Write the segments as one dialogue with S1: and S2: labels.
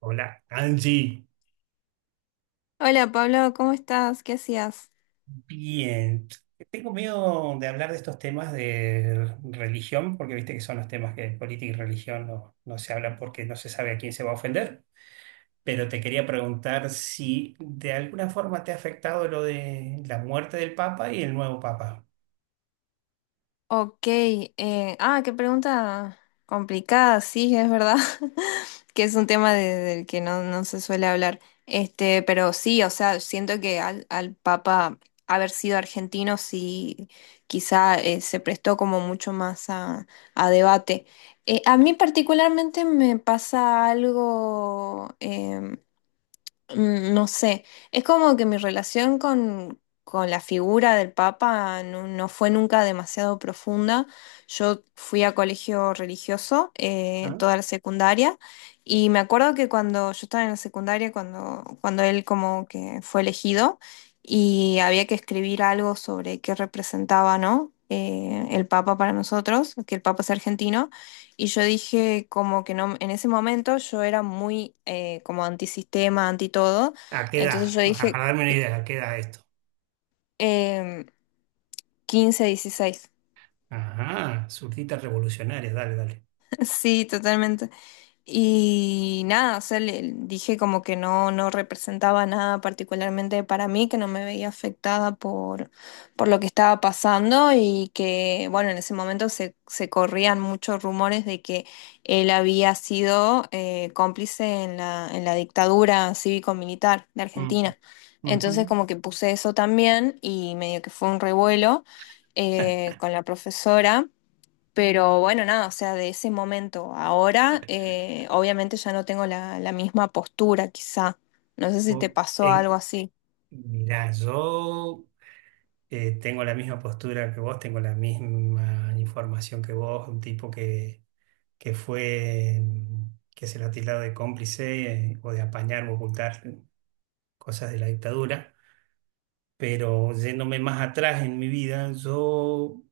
S1: Hola, Angie.
S2: Hola Pablo, ¿cómo estás? ¿Qué hacías?
S1: Bien. Tengo miedo de hablar de estos temas de religión, porque viste que son los temas que de política y religión no se hablan porque no se sabe a quién se va a ofender. Pero te quería preguntar si de alguna forma te ha afectado lo de la muerte del Papa y el nuevo Papa.
S2: Ok, qué pregunta complicada. Sí, es verdad, que es un tema del que no se suele hablar, pero sí, o sea, siento que al Papa haber sido argentino, sí, quizá se prestó como mucho más a debate. A mí particularmente me pasa algo, no sé, es como que mi relación con la figura del Papa no fue nunca demasiado profunda. Yo fui a colegio religioso,
S1: ¿Ah?
S2: toda la secundaria, y me acuerdo que cuando yo estaba en la secundaria, cuando él como que fue elegido y había que escribir algo sobre qué representaba, ¿no? El Papa para nosotros, que el Papa es argentino. Y yo dije como que no, en ese momento yo era muy, como antisistema, anti todo.
S1: ¿A qué
S2: Entonces
S1: edad?
S2: yo
S1: Ajá,
S2: dije,
S1: para darme una idea, ¿a qué edad esto?
S2: em, 15, 16.
S1: Ajá, surtitas revolucionarias, dale, dale.
S2: Sí, totalmente. Y nada, o sea, le dije como que no, no representaba nada particularmente para mí, que no me veía afectada por lo que estaba pasando y que, bueno, en ese momento se corrían muchos rumores de que él había sido, cómplice en la dictadura cívico-militar de
S1: Mm,
S2: Argentina. Entonces
S1: ujú.
S2: como que puse eso también y medio que fue un revuelo con la profesora. Pero bueno, nada, o sea, de ese momento a ahora, obviamente ya no tengo la misma postura, quizá. No sé si te
S1: O-
S2: pasó algo
S1: en-
S2: así.
S1: mirá, yo tengo la misma postura que vos, tengo la misma información que vos, un tipo que fue, que se lo ha tildado de cómplice o de apañar o ocultar cosas de la dictadura, pero yéndome más atrás en mi vida, yo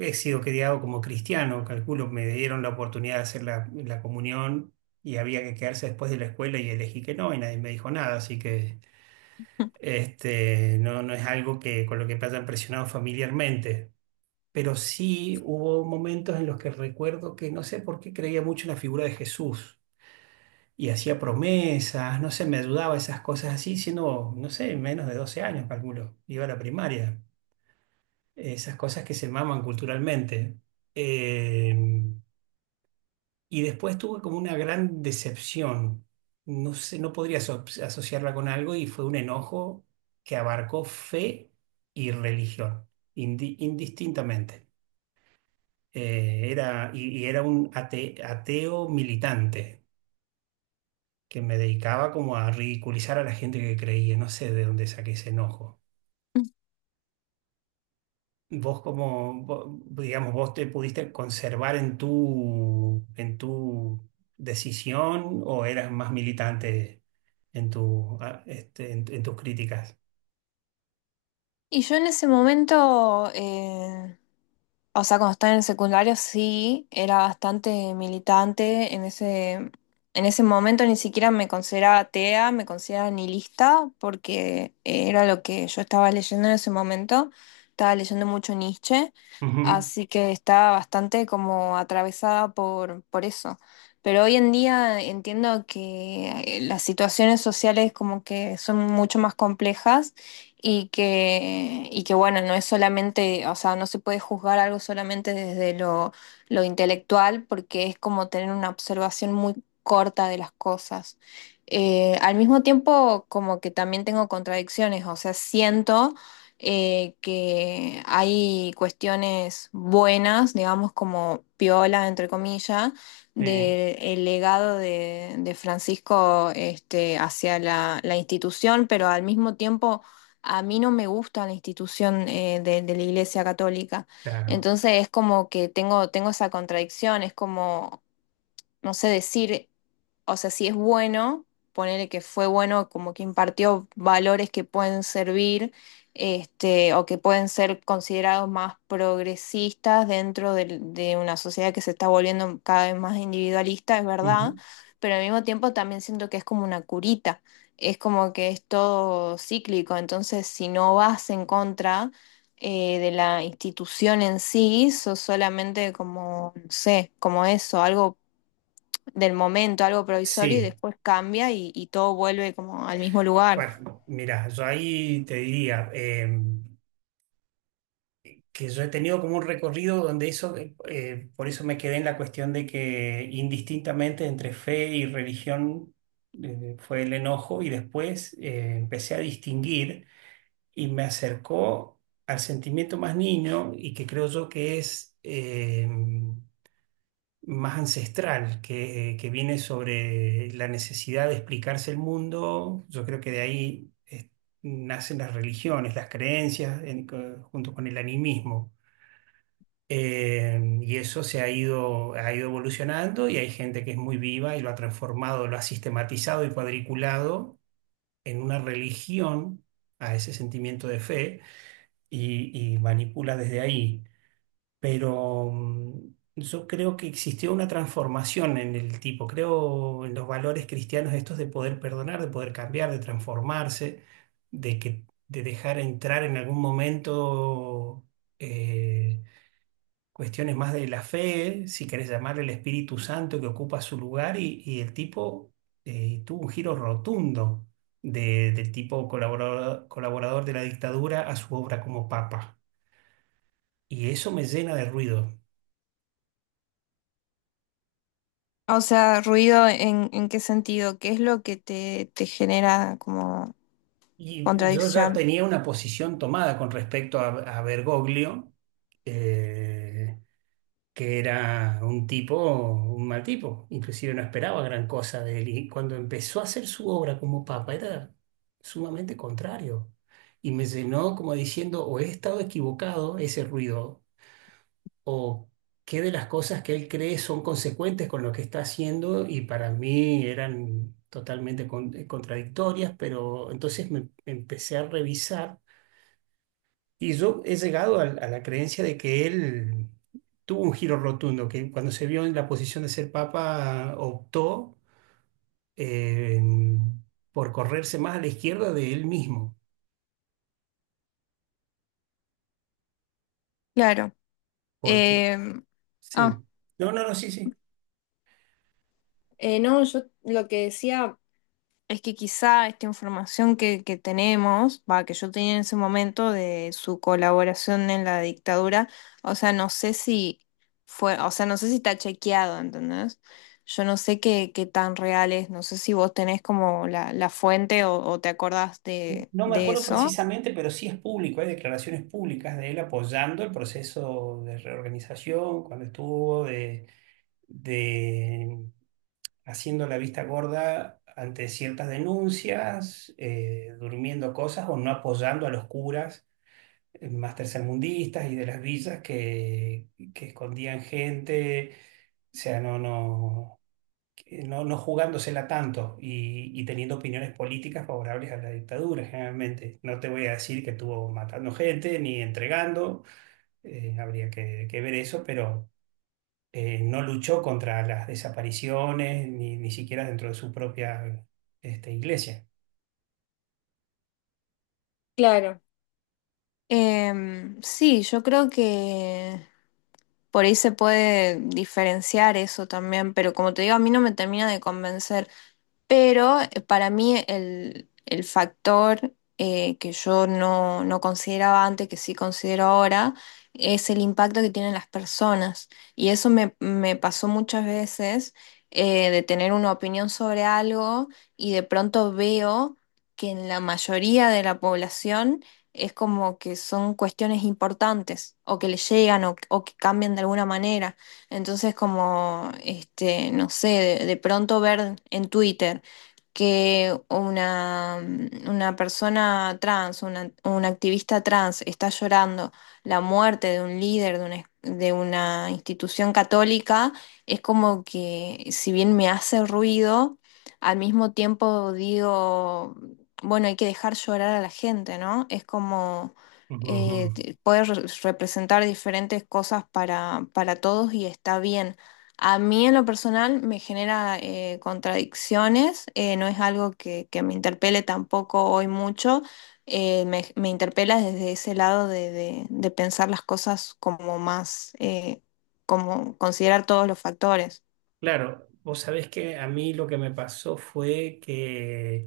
S1: he sido criado como cristiano, calculo, me dieron la oportunidad de hacer la, la comunión y había que quedarse después de la escuela y elegí que no y nadie me dijo nada, así que... Este, no es algo que con lo que me hayan presionado familiarmente pero sí hubo momentos en los que recuerdo que no sé por qué creía mucho en la figura de Jesús y hacía promesas, no sé, me ayudaba esas cosas así, siendo, no sé, menos de 12 años, calculo, iba a la primaria, esas cosas que se maman culturalmente. Eh, y después tuve como una gran decepción, no sé, no podría asociarla con algo y fue un enojo que abarcó fe y religión, indistintamente. Y era un ateo militante que me dedicaba como a ridiculizar a la gente que creía. No sé de dónde saqué ese enojo. Vos como, digamos, vos te pudiste conservar en tu decisión o eras más militante en en tus críticas.
S2: Y yo en ese momento, o sea, cuando estaba en el secundario, sí, era bastante militante. En ese momento ni siquiera me consideraba atea, me consideraba nihilista, porque era lo que yo estaba leyendo en ese momento. Estaba leyendo mucho Nietzsche,
S1: Ujú,
S2: así que estaba bastante como atravesada por eso. Pero hoy en día entiendo que, las situaciones sociales como que son mucho más complejas y que bueno, no es solamente, o sea, no se puede juzgar algo solamente desde lo intelectual, porque es como tener una observación muy corta de las cosas. Al mismo tiempo, como que también tengo contradicciones, o sea, siento, que hay cuestiones buenas, digamos, como piola, entre comillas,
S1: sí,
S2: del legado de Francisco, este, hacia la, la institución, pero al mismo tiempo a mí no me gusta la institución, de la Iglesia Católica.
S1: claro.
S2: Entonces es como que tengo, tengo esa contradicción, es como, no sé decir, o sea, si es bueno, ponerle que fue bueno, como que impartió valores que pueden servir, este, o que pueden ser considerados más progresistas dentro una sociedad que se está volviendo cada vez más individualista, es verdad,
S1: Ujú.
S2: pero al mismo tiempo también siento que es como una curita, es como que es todo cíclico, entonces si no vas en contra, de la institución en sí, sos solamente como, no sé, como eso, algo del momento, algo provisorio, y
S1: Sí,
S2: después cambia y todo vuelve como al mismo lugar.
S1: bueno, mira, yo ahí te diría, que yo he tenido como un recorrido donde eso, por eso me quedé en la cuestión de que indistintamente entre fe y religión fue el enojo y después empecé a distinguir y me acercó al sentimiento más niño y que creo yo que es más ancestral, que viene sobre la necesidad de explicarse el mundo. Yo creo que de ahí... nacen las religiones, las creencias, en- junto con el animismo. Y eso se ha ido evolucionando y hay gente que es muy viva y lo ha transformado, lo ha sistematizado y cuadriculado en una religión a ese sentimiento de fe y manipula desde ahí. Pero yo creo que existió una transformación en el tipo, creo en los valores cristianos estos de poder perdonar, de poder cambiar, de transformarse, de que, de dejar entrar en algún momento. eh, Cuestiones más de la fe, si querés llamarle el Espíritu Santo que ocupa su lugar y el tipo tuvo un giro rotundo del tipo colaborador, colaborador de la dictadura a su obra como papa. Y eso me llena de ruido.
S2: O sea, ruido en, ¿en qué sentido? ¿Qué es lo que te genera como
S1: Y yo ya
S2: contradicción?
S1: tenía una posición tomada con respecto a Bergoglio. eh, que era un tipo, un mal tipo. Inclusive no esperaba gran cosa de él. Y cuando empezó a hacer su obra como papa, era sumamente contrario. Y me llenó como diciendo, o he estado equivocado ese ruido, o qué de las cosas que él cree son consecuentes con lo que está haciendo y para mí eran totalmente contradictorias, pero entonces me empecé a revisar y yo he llegado a la creencia de que él tuvo un giro rotundo, que cuando se vio en la posición de ser papa optó eh, por correrse más a la izquierda de él mismo,
S2: Claro.
S1: porque
S2: Eh,
S1: sí.
S2: ah,
S1: No, sí, sí.
S2: No, yo lo que decía es que quizá esta información que tenemos, va, que yo tenía en ese momento de su colaboración en la dictadura, o sea, no sé si fue, o sea, no sé si está chequeado, ¿entendés? Yo no sé qué, qué tan real es, no sé si vos tenés como la fuente o te acordás
S1: No me
S2: de
S1: acuerdo
S2: eso.
S1: precisamente, pero sí es público, hay declaraciones públicas de él apoyando el proceso de reorganización cuando estuvo, de, haciendo la vista gorda ante ciertas denuncias, durmiendo cosas o no apoyando a los curas más tercermundistas y de las villas que escondían gente, o sea, no, no, que no, no jugándosela tanto y teniendo opiniones políticas favorables a la dictadura generalmente. No te voy a decir que estuvo matando gente ni entregando, habría que ver eso, pero no luchó contra las desapariciones, ni siquiera dentro de su propia este, iglesia.
S2: Claro. Em, sí, yo creo que por ahí se puede diferenciar eso también, pero como te digo, a mí no me termina de convencer. Pero para mí el factor, que yo no, no consideraba antes, que sí considero ahora, es el impacto que tienen las personas. Y eso me, me pasó muchas veces, de tener una opinión sobre algo y de pronto veo que en la mayoría de la población es como que son cuestiones importantes o que le llegan o que cambian de alguna manera. Entonces, como, este, no sé, de pronto ver en Twitter que una, mm, una persona trans, una, un activista trans está llorando la muerte de un líder de una institución católica, es como que si bien me hace ruido, al mismo tiempo digo bueno, hay que dejar llorar a la gente, ¿no? Es como,
S1: Ujú.
S2: poder representar diferentes cosas para todos, y está bien. A mí en lo personal me genera, contradicciones, no es algo que me interpele tampoco hoy mucho, me, me interpela desde ese lado de, de pensar las cosas como más, como considerar todos los factores.
S1: Claro, vos sabés que a mí lo que me pasó fue que,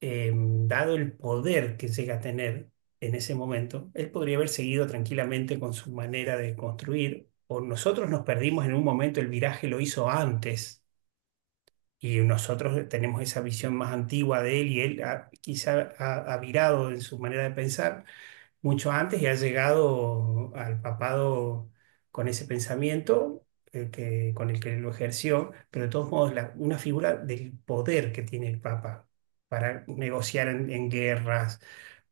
S1: dado el poder que llega a tener en ese momento, él podría haber seguido tranquilamente con su manera de construir, o nosotros nos perdimos en un momento, el viraje lo hizo antes, y nosotros tenemos esa visión más antigua de él, y él quizá ha virado en su manera de pensar mucho antes y ha llegado al papado con ese pensamiento con el que lo ejerció, pero de todos modos una figura del poder que tiene el papa para negociar en guerras,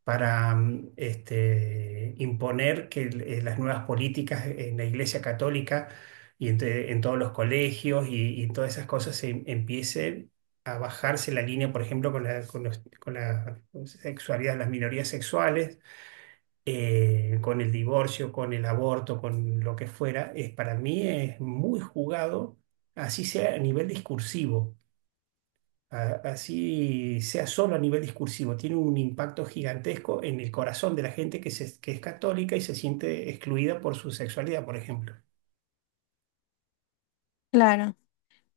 S1: para imponer que las nuevas políticas en la Iglesia Católica y todos los colegios y todas esas cosas se empiece a bajarse la línea, por ejemplo, con la, con la sexualidad, las minorías sexuales, con el divorcio, con el aborto, con lo que fuera, es, para mí es muy jugado, así sea a nivel discursivo, así sea solo a nivel discursivo, tiene un impacto gigantesco en el corazón de la gente que, que es católica y se siente excluida por su sexualidad, por ejemplo.
S2: Claro.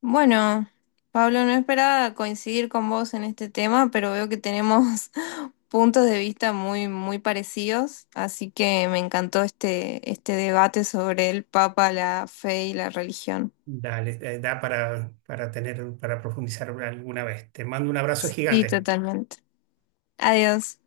S2: Bueno, Pablo, no esperaba coincidir con vos en este tema, pero veo que tenemos puntos de vista muy, muy parecidos, así que me encantó este, este debate sobre el Papa, la fe y la religión.
S1: Dale, da para tener, para profundizar alguna vez. Te mando un abrazo
S2: Sí,
S1: gigante.
S2: totalmente. Adiós.